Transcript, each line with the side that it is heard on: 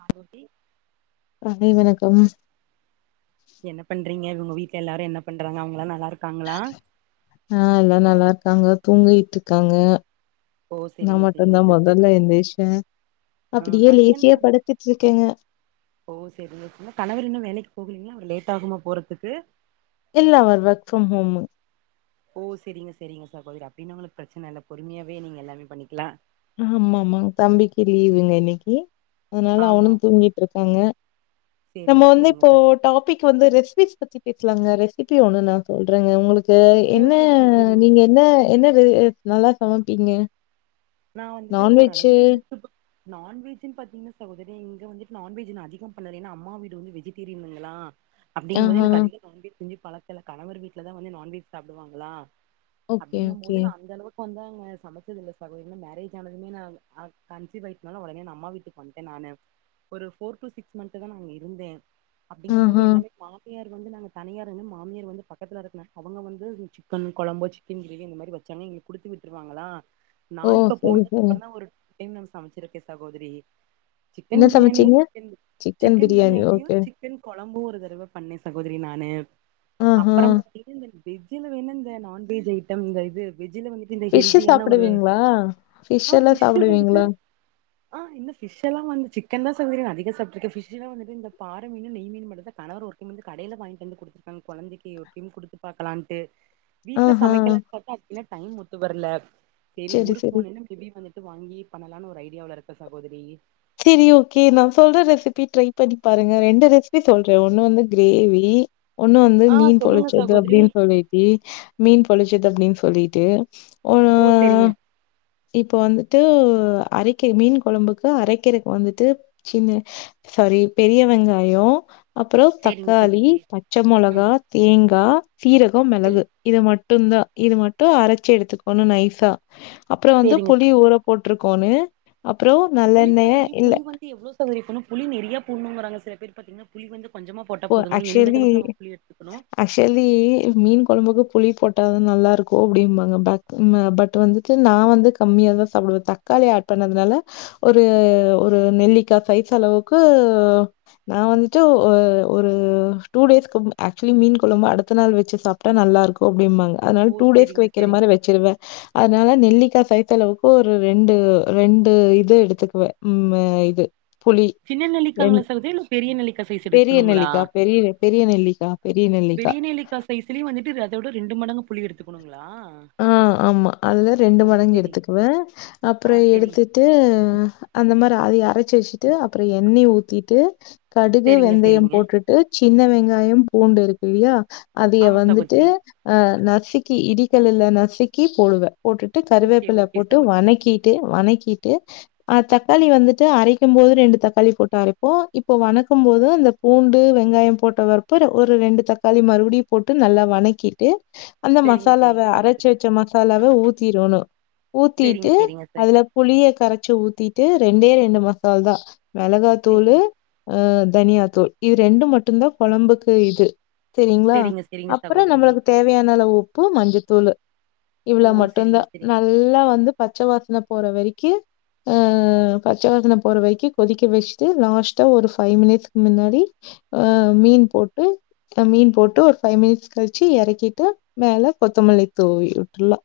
right: காலோட்டி
left: மதிய வணக்கம்
right: நீங்க என்ன பண்றீங்க உங்க வீட்டுல எல்லாரு என்ன பண்றாங்க அவங்களா நல்லா இருக்காங்களா
left: அ எல்லா நல்லா இருக்காங்க தூங்கிட்டு இருக்காங்க
right: ஓ
left: நா
right: செரிங்க செரிங்க
left: மட்டும்தா
right: சிஸ்டர்
left: மொதல்ல எந்திரிச்சே
right: ஆ
left: அப்டியே
right: ஹஸ்பண்டு
left: லேசியா படுத்துட்டு இருக்கே
right: ஓ சேரி என்ன கணவர் இன்னு வேலைக்கு போகலீங்களா அவர் லேட் ஆகுமா போறதுக்கு
left: இல்ல அவர் வொர்க் ஃப்ரம் ஹோமு
right: ஓ சேரிங்க சேரிங்க சகோதரி அப்டின்னா உங்களுக்கு பிரச்சன இல்ல பொறுமையாவே நீங்க எல்லாமே பண்ணிக்கலா
left: ஆமா ஆமா தம்பிக்கு லீவுங்க இன்னைக்கு அதனால அவனு
right: ஆமா
left: தூங்கிட்டு இருக்காங்க நம்ம
right: செரிங்க
left: வந்து
right: செரிங்க
left: இப்போ
right: ச
left: டாபிக் வந்து ரெசிபிஸ் பத்தி பேசலாங்க ரெசிபி ஒன்னு நா சொல்றேங்க உங்களுக் தா
right: ஓ
left: என்ன
right: செரிங்க செரிங்க
left: நீங்க என்ன என்ன இது நல்லா சமைப்பீங்க
right: நா வந்துட்டு
left: நான்வெஜ்ஜு
right: ஓரளவுக்கு யூடுயூப்பு நான்வெஜ்னு பாத்தீங்கன்னா சகோதரி இங்க வந்துட்டு நான்வெஜ் நான் அதிகம் பண்ணதில்ல ஏன்னா அம்மா வீடு வந்துட்டு வெஜிடேரியனுங்களா அப்படிங்கும் போது
left: ஆஹா
right: எனக்கு அதிகோ நான்வெஜ் செஞ்சி பழக்கோ இல்ல கணவர் வீட்டுலதா வந்து நண்வெஜ் சாப்புடுவாங்களா
left: ஓகே
right: அப்படிங்கு
left: ஓகே
right: போது நான் அந்த அளவுக்கு வந்து அங்க சமைச்சது இல்ல சகோ போ இன்னு மேரேஜ் ஆனதுமே நான் அ கன்சிவ் ஆயிட்டனால உடனே நான் அம்மா வீட்டுக்கு வன்டே நானு ஒரு ஃபோர் டு சிக்ஸ் மந்த் தான் நா அங்க இருந்தே அப்டிங்கும் போது
left: ஆஹா
right: எல்லாமே மாமியார் நாங்க வந்து நாங்க தனியாருங்க மாமியர் வந்து பக்கத்துல இருக்கனால அவுங்க வந்து சிக்கன் கொழம்பு சிக்கன் கிரேவி இந்த மாரி வச்சாங்னா எங்ளுக் குடுத்து விட்டுருவாங்களா நா
left: ஓ
right: இப்ப
left: சரி சரி
right: போனதுக்கப்புறம் தா ஒரு [inaudible] சமைச்சிருக்கேன் சகோதரி சிக்கன்
left: என்ன
right: பிரியாணி
left: சமைச்சீங்க
right: சிக்கன்
left: பிரியாணி
right: பிரியாணியு
left: ஓகே
right: சிக்கன் கொழ கொழம்பு ஒரு தறவ பண்ணே சகோதரி நானு
left: ஆஹா
right: அப்புறம் பாத்தீன்னா இந்த வெஜ்ல வேணா இந்த நான்வெஜ் ஐட்டம் இந்த இது வெஜ்ல வந்துட்டு இந்த ஹெல்தியான ஒரு
left: ஆ பிஷ்
right: ஆ
left: எல்லா
right: ஃபிஷ் வந்து
left: சாப்புடுவீங்களா
right: ஆ இந்த பிஷ் எல்லா வந்து சிக்கன் தான் சகோதரி அதிகோ சாப்பிட்டுருக்க பிஷ் எல்லா வந்துட்டு இந்த பாற மீனு நெய் மீன் மட்டுதா கணவர் ஒரு டைம் வந்து கடையில வாங்கிட்டு வந்து குடுத்துருக்காங்க கொழந்தைக்கு ஒரு டைம் குடுத்து பாக்கலா இன்டு வீட்ல
left: ஆஹா.
right: சமைக்கலான் பாத்தா அதுக்கு இன்னு டைம் ஒத்து வரல சேரி
left: சரி,
right: ஊருக்கு
left: சரி.
right: போனேனா மேபி வந்து ட்டு வாங்கி பண்ணலாம்னு ஒரு ஐடியாவுல இருக்கே சகோதரி
left: சேரி ஓகே நான் சொல்ற ரெசிபி ட்ரை பண்ணி பாருங்க ரெண்டு ரெசிபி சொல்றே ஒன்னு வந்து கிரேவி ஒன்னு வந்து
right: ஆ
left: மீன்
right: சொல்லுங்க
left: பொழிச்சது
right: சகோதரி
left: அப்டின்னு சொல்லிட்டு மீன் பொழிச்சது அப்டின்னு சொல்லிட்டு
right: ஓ சேரிங்க
left: தோ அரைக்க மீன் குழம்புக்கு அரை அரைக்கறகு வந்துட்டு சின்ன சாரி பெரிய வெங்காயோ அப்றோ
right: செரிங்க
left: தக்காளி
right: சகோதரி
left: பச்ச
right: ஆ
left: மொளகா தேங்கா சீரகோ
right: செரி
left: மெளகு இத மட்டு தா தா இது மட்டும் அரைச் ச்சி எடுத்துக்கனு நைசா அப்பறோ வந்து
right: செரிங்க
left: புளி ஊற போட்ருக்கோணு அப்பறோ நல்
right: புளி சகோதரி புளி வந்து எவ்ளோ சகோதரி போட்னோ புளி நெறையா போட்னுங்குறங்கா சில பேர் பாத்தீங்கன்னா புளி வந்து கொஞ்சமா போட்டா
left: போ
right: போதுங்கறீங்க எந்த
left: ஆக்சுவலி
right: அளவுக்கு நம்ம புளி எடுத்துக்கணு
left: ஆக்சுவலி மீன் கொழம்புக்கு புளி போட்டாதா நல்லா இருக்கு அப்டிபாங்க பேக் ம் பட் வந்துட்டு நான் வந்து கம்மியாதா சாப்பிடுவே தக்கா காளி ஆட் பண்ணதுனால ஒரு ஒரு நெல்லிக்கா சைஸ் அளவுக்கு நா வந்துட்டு ஒ ஒரு டூ டேஸ்கு ஆக்சுலி மீன் கொழம்பு அடுத்த நாள் வெச்சு சாப்டா நல்லாருக்கு அப்டிம்பாங்க அதனால
right: ஓ
left: டூ டேஸ்கு
right: செரிங்க
left: வெக்கிற
right: செரி
left: மாரி வெச்சிருவே அதன அதனால நெல்லிக்கா சைஸ் அளவுக்கு ஒரு ரெண்டு ரெண்டு இது எடுத்துக்குவே ம் ம இது புளி
right: சின்ன
left: ரெண்
right: நெல்லிக்காங்களா சகோதரி இல்ல பெரிய நெல்லிக்கா சைஸ்சு
left: பெரிய
right: எடுத்துணுங்களா
left: நெல்லிக்கா
right: அ
left: பெரிய பெரிய நெல்லிக்கா பெரிய நெல்லிக்கா
right: பெரியநெல்லிக்கா சைஸ்லையு வந்துட்டு அத விட ரெண்டு மடங்கு புளி எடுத்து
left: ஆ ஆமா அதுத ரெண்டு
right: ஓ
left: மடங்கு
right: செரி
left: எடுத்துக்குவே
right: ஆ
left: அப்புறோ
right: செரிங்
left: எடுத்துட்டு அ அந்த மாரி அதைய அரைச்சு வச்சிட்டு அப்புறோ எண்ணெய ஊத்திட்டு கடுகு
right: செரிங்க
left: வெந்தயம்
right: செரிங்க
left: போட்டுட்டு சின்ன வெங்காயம் பூண்டு இருக்கு இல்லையா அதைய
right: ஆமா
left: வந்துட்டு
right: சகோதரி
left: அ நசக்கு இடி இடி கல்லுல நசுக்கி போடுவே போட்டுட்டு
right: ஓகே
left: கருவேப்பில
right: ஓகே
left: போட்டு
right: சகோதரி
left: வனக்கிட்டு வனக்கிட்டு அ தக்காளி வந்துட்டு அரைக்கும் போது ரெண்டு தக்காளி போட்டு அரைப்போ இப்போ வனக்கும் போது அந்த பூண்டு வெங்காயம் போட்டவறுப்பற ஒரு ரெண்டு தக்காளி மறுபடியும் போட்டு நல்லா வனக்கிட்டு அந்த மசா
right: செரிங்க
left: லாவ
right: செரிங்க
left: அரச்சி
right: சகோதரி
left: வச்ச மசாலாவ ஊத்திரோணு
right: செரிங்க
left: ஊத்தீட்டு
right: செரிங்க ச
left: அதுல புளிய கரச்சி ஊத்தீட்டு ரெண்டே ரெண்டு மசால் தா மெளகாத்தூளு
right: செரிங்க
left: தனியா தூள் இது ரெண்டு மட்டுந்தா கொழம்புக்கு இது செரிங்ளா
right: செரிங்க செரிங்க
left: அப்றோ
right: சகோதரி
left: நம்மளுக்கு தேவையானளவு உப்பு மஞ்சத்தூளு இவ்ள
right: ஓ
left: மட்டுந்தா
right: செரிங்க செரிங்க
left: நல்லா வந்து பச்ச வாசன போற வரைக்கி ஆ பச்சவாசன போற வெறக்கி கொதிக்க வச்ட்டு லாஸ்ட்டா ஒரு ஃபைவ் மினிட்ஸ்க்கு மின்னாடி அ மீன் போட்டு் அ மீன் போட்டு ஒரு ஃபைவ் மினிட்ஸ் கழிச்சி எறக்கிட்டு மேல கொத்தமல்லி தூவி வுட்ருலா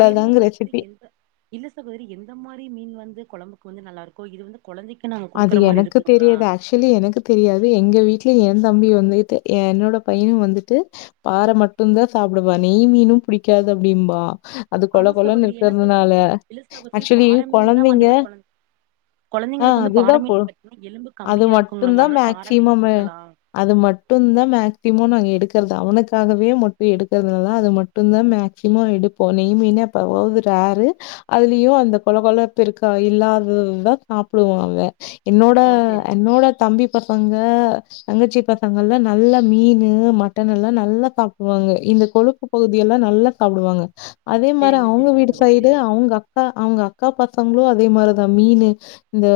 right: செரிங்க சகோதரி எந்த இல்ல சகோதரி எந்த மாரி மீன் வந்து கொழம்புக்கு வந்து நல்லா இருக்கூ இது வந்து கொழந்தைக்கு நாங்க
left: அது
right: குடுக்குற மாரி
left: எனக்கு
right: இருக்குங்களா
left: தெரியாது ஆக்சுலி எனக்கு தெரியாது எங்க வீட்ல எ என் தம்பி வந்துட்டு என்னோட பையனு வந்துட்டு பாற மட்டுந்தா சாப்டுவா நெய் மீனும் புடிக்கா காது அப்டிம்பா அது கொழ
right: ஆமா
left: கொழன்னு
right: சகோதரி என்ன
left: இருக்கிறதுனால
right: சகோதரி இல்ல சகோதரி
left: ஆக்சொலி
right: பாற மீன் தா
left: கொழந்தைங்க
right: வந்துட்டு கொழ
left: ஆ
right: கொழந்தைங்களுக்கு வந்து பாற
left: அதுதான் போ
right: மீன் பாத்தீங்கன்னா எலும்பு
left: அது
right: கம்மியா
left: மட்டும்
right: இருக்குங்ளாமா
left: தான்
right: அதனால பாற மீன்
left: மேக்ஸிமம்
right: குடுக்கலாம்
left: அது மட்டுந்தா மேக்டிமோ நாங்க எடுக்க கறது அவனுக்காகவே மட்டு எடுக்கிறதுனால அது மட்டுந்தா மேக்ஸிமோ எடுப்போ நெய் மீனு அப்பறோவாவ்து பாரு அதுலயு அந்த கொல கொலப் பிருக்கா இல்லாததா சாப்பிடுவோ நாங்க என்னோட
right: ஓ செரி
left: என்னோட தம்பி பசங்க தங்கச்சி பசங்கள்லா நல்லா மீனு மட்டனல்லா நல்லா சாப்டுவாங்க இந்த கொழுப்பு பகுதி எல்லா லா நல்லா சாப்டுவாங்க அதே மாரி
right: செரிங்க
left: அவுங்க
right: செரிங்க
left: வீடு
right: சகோதரி
left: சைடு அவுங்க அக்கா அவுங்க அக்கா பசங்களு அதே மாரி தா இந்த மீனு இந்த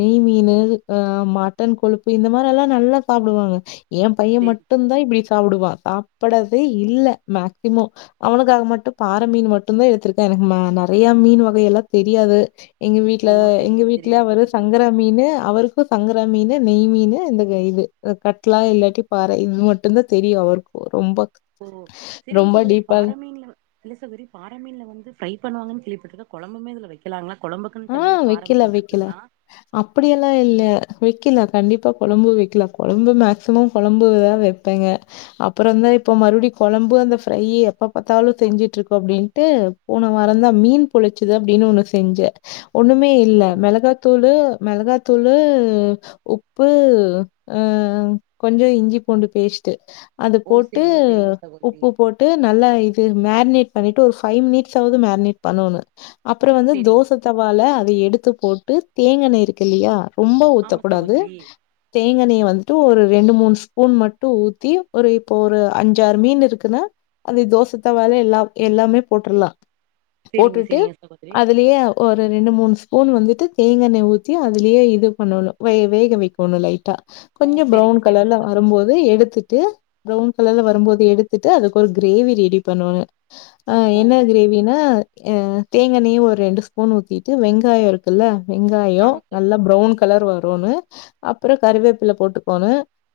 left: நெய்மீனு அ மட்டன் கொழுப்பு இந்த மாரி எல்லா நல்லா சாப்டுவாங்க ஏன் பையன்
right: செரி
left: மட்டுந்தா இப்டி சாப்டுவா பா படது இல்ல மேக்சிமொ அவனுக்காக மட்டு பாற மீன் மட்டுந்தா எடுத்திருக்க எனக்கு நறைய மீன் வகையெல்லா தெரியாது எங்க வீட்ல
right: ஓ
left: எங்க
right: செரிங்க
left: வீட்ல
right: செரிங்க
left: அவரு
right: சகோதரி
left: சங்கரா மீனு அவருக்கூ சங்கரா மீனு நெய் மீனு இந்த இது கட்லா இல்லாட்டி பாற இது மட்டுந்தா தெரியு அவருக்கூ ரொம்ப
right: ஓ செரிங்க
left: ரொம்ப
right: சகோதரி
left: டீப்பா
right: பாறமீன்ல இல்ல சகோதரி பாறமீன்ல வந்து ஃப்ரை பண்ணுவாங்கன்னு கே பட்ருக்க கொழம்புமே இதுல வைக்கலாங்ளா
left: ஆ வெக்கலா வெக்கலா அப்டியெல்லா இல்ல வெக்கிலா கண்டிப்பா கொழம்பு வெக்லா கொழம்பு மேக்சிமம் கொழம்புதா வெப்பேங்க அப்பறோ தா இப்ப மறுபடி கொழம்பு அந்த ஃப்ரை எப்ப பார்த்தாலு செஞ்சுட்ருக்கோ அப்டின்ட்டு போன வாரந்தா மீன் பொழிச்சது அப்டின் இன்னொன்னு செஞ்ச ஒண்ணுமே இல்ல
right: ஓ
left: மெளகாத்தூளு மெளகாத்தூளு உப்பு அ கொஞ்ச இஞ்சி பூண்டு பேஸ்ட் டு அது
right: ஓ
left: போட்டு
right: செரிங்க செரிங்க சகோதரி
left: உப்பு போட்டு நல்லா இது மேர்னேட் பண்ணிட்டு ஒரு ஃபைவ் மினிட்ஸ் ஆவுது மேர்னேட் பண்ணனு அப்புறம் வந்து
right: செரிங்க
left: தோச தா அதை எடுத்து போட்டு தேங்காண்ண இருக்கு இல்லியா ரொம்ப
right: ஆமா
left: ஊத்தக்கூடாது
right: சகோதரி
left: தேங்காணய வந்து டு ஒரு ரெண்டு மூண் ஸ்பூன் மட்டு ஊத்தி ஒரு இப்போ ஒரு அஞ்சாறு மீன் இருக்குன்னா அந்த தோச தவாலயே எல்லா எல்லாமே போட்ருலா
right: சேரிங்க
left: போட்டுட்டு
right: சேரிங்க சகோதரி
left: அதுலயே ரெண்டு மூணு ஸ்பூன் வந்துட்டு தேங்காண்ணய ஊத்தி அதுலயே இது பண்ணணு வே வேக வைக்கோணு லைட்டா
right: ஓ
left: கொஞ்சோ
right: சேரிங்க
left: ப்ரௌன்
right: சேரிங்க
left: கலர்ல
right: சகோதரி
left: வரம்போது எடுத்துட்டு ப்ரெளவுன் கலர்ல வரம்போது எடுத்துட்டு அதுக்கு ஒரு கிரேவி ரெடி பண்ணனு ஆ
right: ஓ
left: என்ன கிரேவினா அ தேங்காண்ணயையு ஒரு ரெண்டு ஸ் பூண் ஊத்திட்டு வெங்காயோ இருக்குல்ல வெங்காயோ
right: ஆமா ச
left: நல்லா ப்ரெளவுன் கலர் வருனு அப்பறொ கறிவேப்பில போட்டுக்கோனு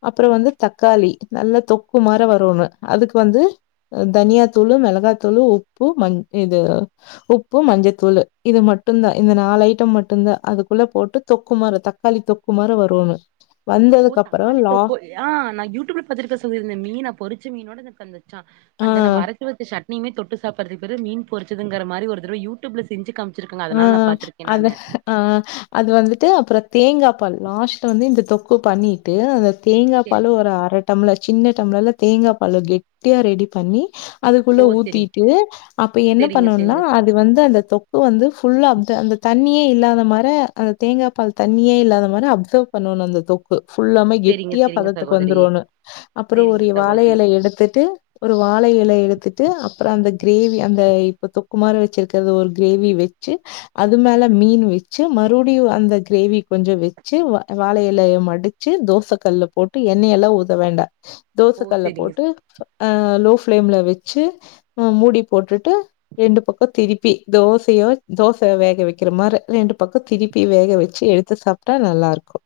left: அப்பறொ வந்து தக்காளி நல்லா தொக் கு மார வரோனு அதுக்கு வந்து தனியா தூளு மெளகாத்தூளு உப்பு மஞ் இது உப்பு மஞ்சத்தூளு இது மட்டுந்தா இந்த நாலு ஐட்டம் மட்டுந்தா அதுக்குள்ள போட்டு தொக்கு மார தக்காளி தொக்கு மார வரோனு
right: ஓ தக்காளி தொக்கோ ஆ நா யூடூப்ல பாத்ருக்க ஸொ இந்த மீன பொறிச்ச மீனோட எனக் அந்த ச அந்த
left: ஆ.
right: நம்ப அரச்சி வெச்ச ச ட்னியிமே தொட்டு சாப்பற்துக் பதில் மீன் பொருச்சதுங்கற மாரி ஒரு தரவ யூடியூப்ல செஞ்சு காம்
left: ஆ ஆ அது ஆ ஆ அது வந்துட்டு அப்றோ தேங்காப்பாலு லாஸ்ட்ல வந்து இந்த தொக் க்கு பண்ணிட்டு அந்த
right: சேரி
left: தேங்காப்பால ஒரு அர டம்ளர் சின்ன டம்ளர்ல தேங்காப்பால கெட்டியா ரெடி பண்ணி
right: ஓ
left: அதுக்குள்ள
right: சேரி
left: ஊத்திட்டு அப்போ என்ன
right: சேரிங்க
left: பண்ணோன்னா
right: சேரிங்க
left: அது வந்து அந்த தொக்க வந்து ஃபுல்லா அப்த அந்த தண்ணியே இல்லாத மார அத தேங்காப்பால் தண்ணியே இல்லாத மார அப்சவ் பண்ணோணு அந்த தொக்கு ஃபுல்லாம
right: சேரிங்க
left: கெட்டியா
right: சேரிங்க
left: பதத்துக்கு
right: சகோதரி
left: வந்துரோனு அப்பறோ ஒரு
right: சேரிங்க
left: எ வாழ
right: சகோதரி
left: எல எடுத்துட்டு ஒரு வாழ இலை எடுத்துட்டு அப்றொ அந்த க்ரேவி அந்த இப்ப தொக்கு மார வெச்சிருக்கறது ஒரு க்ரேவி வெச் சி அது மேல மீன் வெச்சு மறுப்டியு அந்த க்ரேவி கொஞ்சொ வெச்சி வ வாழ எலயப் மடிச்சு தோச கல்ல போட்டு எண்ணெயெல்லா ஊத்த வேண்டா
right: ஓ
left: தோசக்கல்லப்
right: சேரிங்க
left: போட்டு ஆ லோ ஃப் ஃப்ளேம்ல வெச்சு அ மூடி போட்டுட்டு ரெண்டு பக்கொ திருப்பி தோசையோ தோச வேக வெக்கிற மார ரெண்டு பக்கோ திருப்பி வேக வெச்சி எடுத்து சாப்ட்டா நல்லா இருக்கு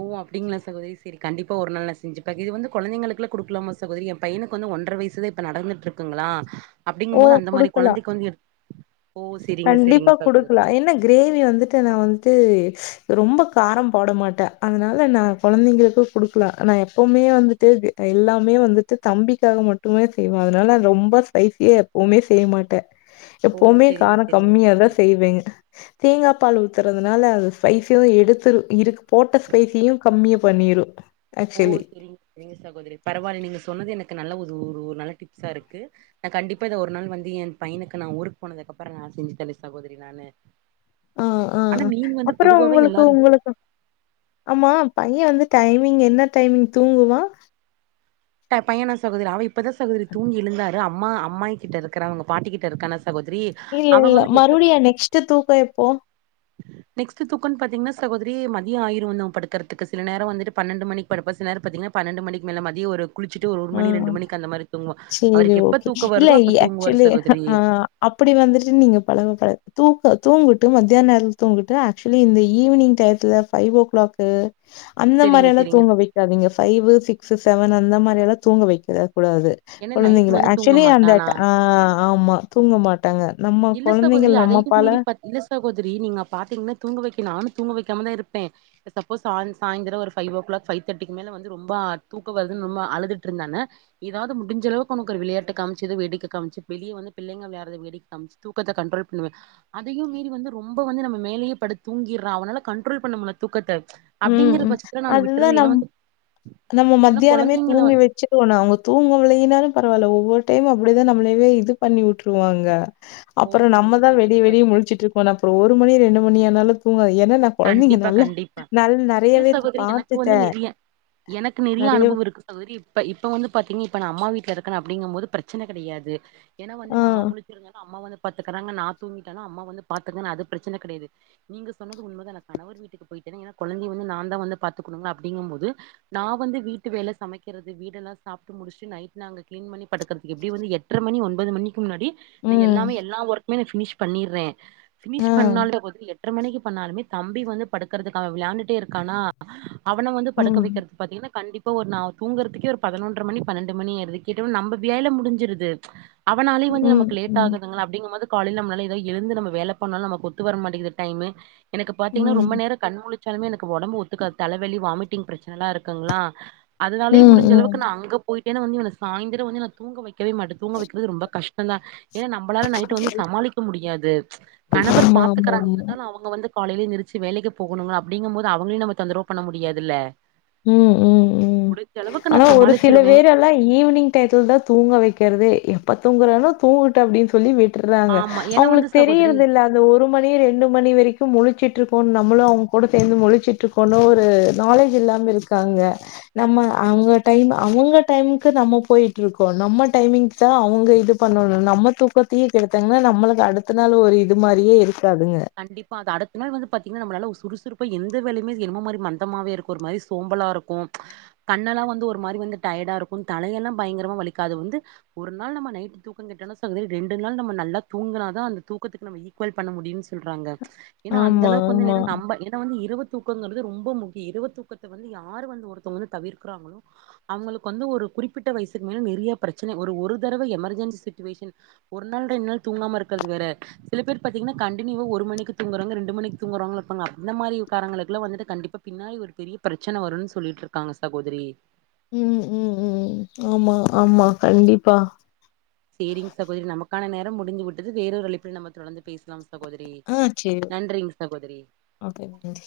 right: ஓ அப்டிங்ளா சகோதரி சேரி கண்டிப்பா ஒரு நாள் நா செஞ்சிப் பாக்க இது வந்து கொழந்தைங்களுக்குலா குடுக்லாமா சகோதரி ஏம் பையனுக்கு வந்து ஒன்ற வைசுதா இப்ப நடந்துட்ருக்குங்களா
left: ஓ
right: அப்டிங்கம் போது அந்த மாரி
left: குடுக்கலா
right: கொழந்தைக்கு வந்து எ
left: கண்டிப்பா குடுக்லா என்ன க்ரேவி வந்துட்டு நா வந்ட்டு ரொம்ப காரம் போட மாட்ட அதனால நா கொழந்தைங்களுக்கு குடுக்லா நா எப்பவ்மே வந்துட்டு எல்லாமே வந்துட்டு தம்பிக்காக மட்டுமே செய்வ அதுனால ரொம்ப ஸ்பைசிய எப்பவுமே செய்ய மாட்ட
right: ஓ
left: எப்பவ்மே
right: செரிங்க
left: காரொ
right: செரிங்க
left: கம்மியாதா
right: சகோதரி
left: செய்வேங் தேங்காப்பால் ஊத்தறதுனால அது ஸ்பைசியொ எடுத்துரு இருக் போட்ட ஸ்பைசியு கம்மிய பண்ணிரு
right: ஓ செரிங்க செரிங்க சகோதரி பரவால் நீங்க சொன்னது எனக்கு நல்ல ஒரு ஒரு ஒரு ந ல்ல டிப்ஸா இருக்கு நா கண்டிப்பா இத ஒரு நாள் வந்து என் பைனுக்கு நா ஊருக்கு போனதுக்கப்பறொ நா செஞ்சுத் தர சகோதரி நானு
left: ஆ ஆ
right: ஆனா மீன் வந்து
left: அப்பறோ
right: பொதுவாவே
left: உங்களுக்கு
right: எல்லாரு
left: உங்களுக்கு ஆமா பைய வந்து டைமிங் என்ன டைமிங் தூங்குவா
right: ட பையனா சகோதரி அவ இப்பதா சகோதரி தூங்கி எழுந்தாரு அம்மா அம்மாயி கிட்ட இருக்குறா அவுங்க பாட்டிக்கிட்ட இருக்கா நா
left: இல்ல இல்ல மறுவ்டியு நெக்ஸ்ட்டு தூக்கொ எப்போ
right: நெக்ஸ்ட்டு தூக்கோன் பாத்தீங்னா சகோதரி மதியோ ஆயிரு அவ படுக்கறத்துக்கு சில நேரொ வந்துட்டு பன்னெண்டு மணிக் படுப்பாரு சில் நேரொ பாத்தீங்னா பன்னெண்டு மணிக்கு மேல மதியொ ஒரு குளிச்சிட்டு ஒரு ஒரு
left: ஆ
right: மணி ரெண்டு மணிக்கு அந்த மாரி தூங்குவா
left: சரி
right: அவருக்கு எப்பத்
left: ஓகே.
right: தூக்கொ வருதோ அப்ப தூங்குவாரு சகோதரி
left: அப்டி வந்துட்டு நீங்க பழக பழ தூக்க தூங்குட்டு மத்தியான் நேரல் தூங்குட்டு ஆக்ஷுலி இந்த ஈவினிங் டயத்துலதா ஃபைவ் ஓ க்ளாக்கு அந்த மாரி
right: செரிங்க
left: எல்லா
right: செரிங்க
left: தூங்க வைக்காதிங்க ஃபைவு சிக்ஸு செவனு அந்த மாரியெல்லா தூங்க வைக்க கூடாது
right: ஏன்னா நைட்
left: குழந்தைங்களா
right: வந்து தூங்க
left: ஆக்ஷுலி அந்த
right: மாட்டானா
left: ட ஆ ஆமா தூங்க மாட்
right: இல்ல சகோதரி அதையும் மீறி பாத் இல்ல சகோதரி நீங்க பாத்தீங்னா தூங்க வெக்க நானு தூங்க வெக்காமதா இருப்பே சப்போஸ் சாய்ந் சாய்ந்தரோ ஒரு ஃபைவ் ஓ க்ளாக் ஃபைவ் தெட்டிக்கு மேல வந்து ரொம்பா தூக்கொ வர்து ரொம்ப அழுதுட்டு இருந்தான்ன ஏதாவ்து முடிஞ்சளவுக்கு அவனுக்கு ஒரு விளையாட்டு காம்ச்சிது வேடிக்க காம்ச்சி வெளிய வந்து பிள்ளைங்க ளையாட்றது வேடிக் காம்ச்சி தூக்கத்த கண்ட்ரோல் பண்ணுவே அதையும் மீறி வந்து ரொம்போ வந்து நம்ம மேலையே படுத் தூங்கிர்றா அவனால கண்ட்ரோல் பண் ண முல்ல தூக்கத்த
left: ம்
right: அப்படிங்கிற
left: ம்
right: பட்சத்துல நான்
left: அதுதா
right: விட்டுறது ஏன்னா
left: நம்
right: வந்து
left: நம்ம
right: ஏன்னா
left: மத்தியானமே
right: குழந்தைங்கள
left: தூங்க வெச்சிட்வோ நா அவ்ங்க தூங்க விட்லைன்னாலு பரவால்ல ஒவ்வொர் டைமு அப்டிதா நம்மளயவே இது பண்ணி உட்ருவாங்க
right: ஓ
left: அப்பறொ நம்ம
right: சரிங்க
left: தா
right: சரிங்க
left: வெடிய வெடிய
right: சகோதரி
left: முழ்ச்சிட்ருக்கனு அப்றொ ஒரு மணி ரெண்டு மணியே ஆனாலு தூங்காது ஏன்னா நா கொழந்தீங்க
right: கண்டிப்பா
left: நல்ல
right: கண்டிப்பா இல்ல சகோதரி எனக்கு வந்து நெறைய எனக்கு நெறைய அனுபவோயிருக்கு இப்ப இப்ப வந்து பாத்தீங்க இப்ப நா அம்மா வீட் ல இருக்கனு அப்டிங்க போது பிரச்சனை கெடையாது ஏனா வந்து
left: ஆ,
right: நா முழச்சிருந்தன்னா அம்மா வந்து பாத்துக்கறாங்க நா தூங்கிட்டான அம்மா வந்து பாத்துக்கனு அது பிரச்சன கெடையாது நீங்க சொன்ன உண்மதானே கணவர் வீட்டுக்கு போயிட்டே ஏனா கொழந்தையே வந்து நா தா வந்து பாத்துக்குனுங்களா அப்டிங்க போது நா வந்து வீட்ட விட் வேலே சமைக்கிறது வீடுடெல்லா சாப்பிட்டு முடிச்சு நைட் நாங்க கிளீன் பண்ணி படுக்கறது எப்டியு வந்து எட்டுரை மணி ஒன்பது மணி முன்னாடி
left: ம்,
right: எல்லாமே எல்லா ஒர்கமே ஃபினிஷ் பண்ணிர்றே
left: ஆ,
right: ஃபினிஷ் பண்ணால போது எட்ரே மணிக்கு பண்ணாலுமே தம்பி வந்து படுக்குறதுக்கு அவே வெளாண்டுட்டே இருக்கானா அவன வந்து படுக்க
left: ம்,
right: வெக்கறது பாத்தீங்கன்னா கண்டிப் இப்ப ஒரு நா தூங்கறதுக்கே ஒரு பதினொன்ரே மணி பன்னெண்டு மணி ஆயிருது கேட்ட நம்ப வேல முடிஞ்சிருது அவனாலையு வந்து
left: ம்,
right: நமக்கு
left: ம்,
right: லேட்குதுங்க அப்படிங்கும்போது காலைலே நம்ப நல்ல இத எழுந்து நம்ம வேலை பண்ணாலு நமக்கு ஒத்து வர மாட்டிங்குது டைம்மு எனக்குபாத்தீங்க ரொம்ப
left: ம்,
right: நேர கண் முழுச் சாலுமே எனக்கு ஒடம்பு ஒத்துக்காது தலைவலி வாமிட்டிங் பிரச்சனல்லா இருக்குங்களா அதனாலயே
left: ம்,
right: முடிஞ்சளவுக்கு
left: ம்.
right: நா அங்க போயிட்டு ஏன்னா வந்து இவனே சாயிந்தரோ வந்து நா தூங்க வெக்கவே மாட்டே தூங்க வெக்கிறது ரொம்ப கஷ் ஏன்னா நம்மளால நைட் வந்து சமாளிக்க முடியாது கணவர்
left: ஆமா, ஆமா,
right: பாத்துக்கறாங்க
left: ஆமா.
right: இருந்தாலு அவங்க வந்து காலையிலே எந்திரிச்சு வேலைக்கு போகணுங்க அப்புடிங்க போது அவங்களையு நம்ப தொந்தரவு பண்ண முடியாதுல்லே
left: ம் ம் ம்
right: நா
left: ஆனா ஒரு சில
right: சமாளிச்சிருவே
left: பேர் எல்லா ஈவினிங் டைத்துல தா தூங்க வெக்கறதே எப்ப தூங்குறாங்க தூங்கட்டு அப்டின்னு சொல்லி விட்டு ட்றாங்க
right: ஆமா ஏன்னா வந்து
left: அவங்களுக்கு
right: சகோதரி
left: தெரியறது இல்லே அந்த ஒரு மணி ரெண்டு மணி வரைக்கு முழச்சுட்டு இருக் நம்மளு அவங்க கூட சேர்ந்து முழிச்சுட்டு இருக்கணு ஒரு நாலேஜ் இல்லாம இருக்காங்க நம்ம அவங்க டைம் அவங்க டைமுக்கு நம்ம போயிட்டு இருக்கோ நம்ம டைமிங் சா அவங்க இது பண்ணணு நம்ம தூக்கத்தையே கேடுத்தங்கன்னா நம்மளுக்கு அடுத்த நாள் ஒரு இது மாரியே இருக்
right: கண்டிப்பா அது அடுத்த நாள் வந்து பாத்தீங்கன்னா நம்மளல்ல ஒரு சுறுசுறுப் இப்ப எந்த வேலையுமே என்னமோ மாரி மந்தமாவே இருக்கு ஒரு மாரி சோம்பலா இருக்கு கண்ணெல்லா வந்து ஒரு மாரி வந்து டை டயடா இருக்கு தலையெல்லா பயங்கரமா வலிக்காது வந்து ஒரு நாள் நம்ம நைட் தூக்க கெட்டலு சரி ரெண்டு நாள் நம்ம நல்லா தூங்குனாதா அந்த தூக்கத்துக்கு நம்ம ஈக்குவல் பண்ண முடியும்னு சொல்றாங்க ஏனா அந்த
left: ஆமா
right: அளவுக்கு வந்து ஏ
left: ஆமா
right: நா நம்ப ஏ நா வந்து இரவு தூக்கங்கறது ரொம்ப முக்கியோ இரவு தூக்கத்தை வந்து யார் வந்து ஒருத்தவங்க வந்து தவிர்க்கிறாங்களோ அவங்களுக்கு வந்து ஒரு குறிப்பிட்ட வயசுக்கு மேல் நெறைய பிரச்சனை ஒரு ஒரு தடவை எமர்ஜென்சி சிச்சுவேஷன் ஒரு நாள் ரெண்டு நாள் தூங்காம இருக்க இருக்கறது வேற சில பேர் பாத்தீங்கன்னா கண் டினுவா ஒரு மணிக்கு தூங்குறங்க ரெண்டு மணி தூங்குறாங்க அந்த மாரி காரங்களுக்குலா வந்துட்டு கண்டிப்ப பின்னாடி ஒரு பெரிய பிரெ ச்சனை வரும்ன்னு சொல்லிட்டு இருக்காங்க சகோதரி
left: ம் ம் ம் ஆமா ஆமா கண்டிப்பா
right: சேரிங்க சகோதரி நமக்கான நேர முடிந்து விட்டது வேற ஒரு அழைப்பில் நம்ம தொடர்ந்து பேசலாம் சகோதரி
left: ஆ சேரி
right: நன்றிங்க சகோதரி
left: ஒகே நன்றி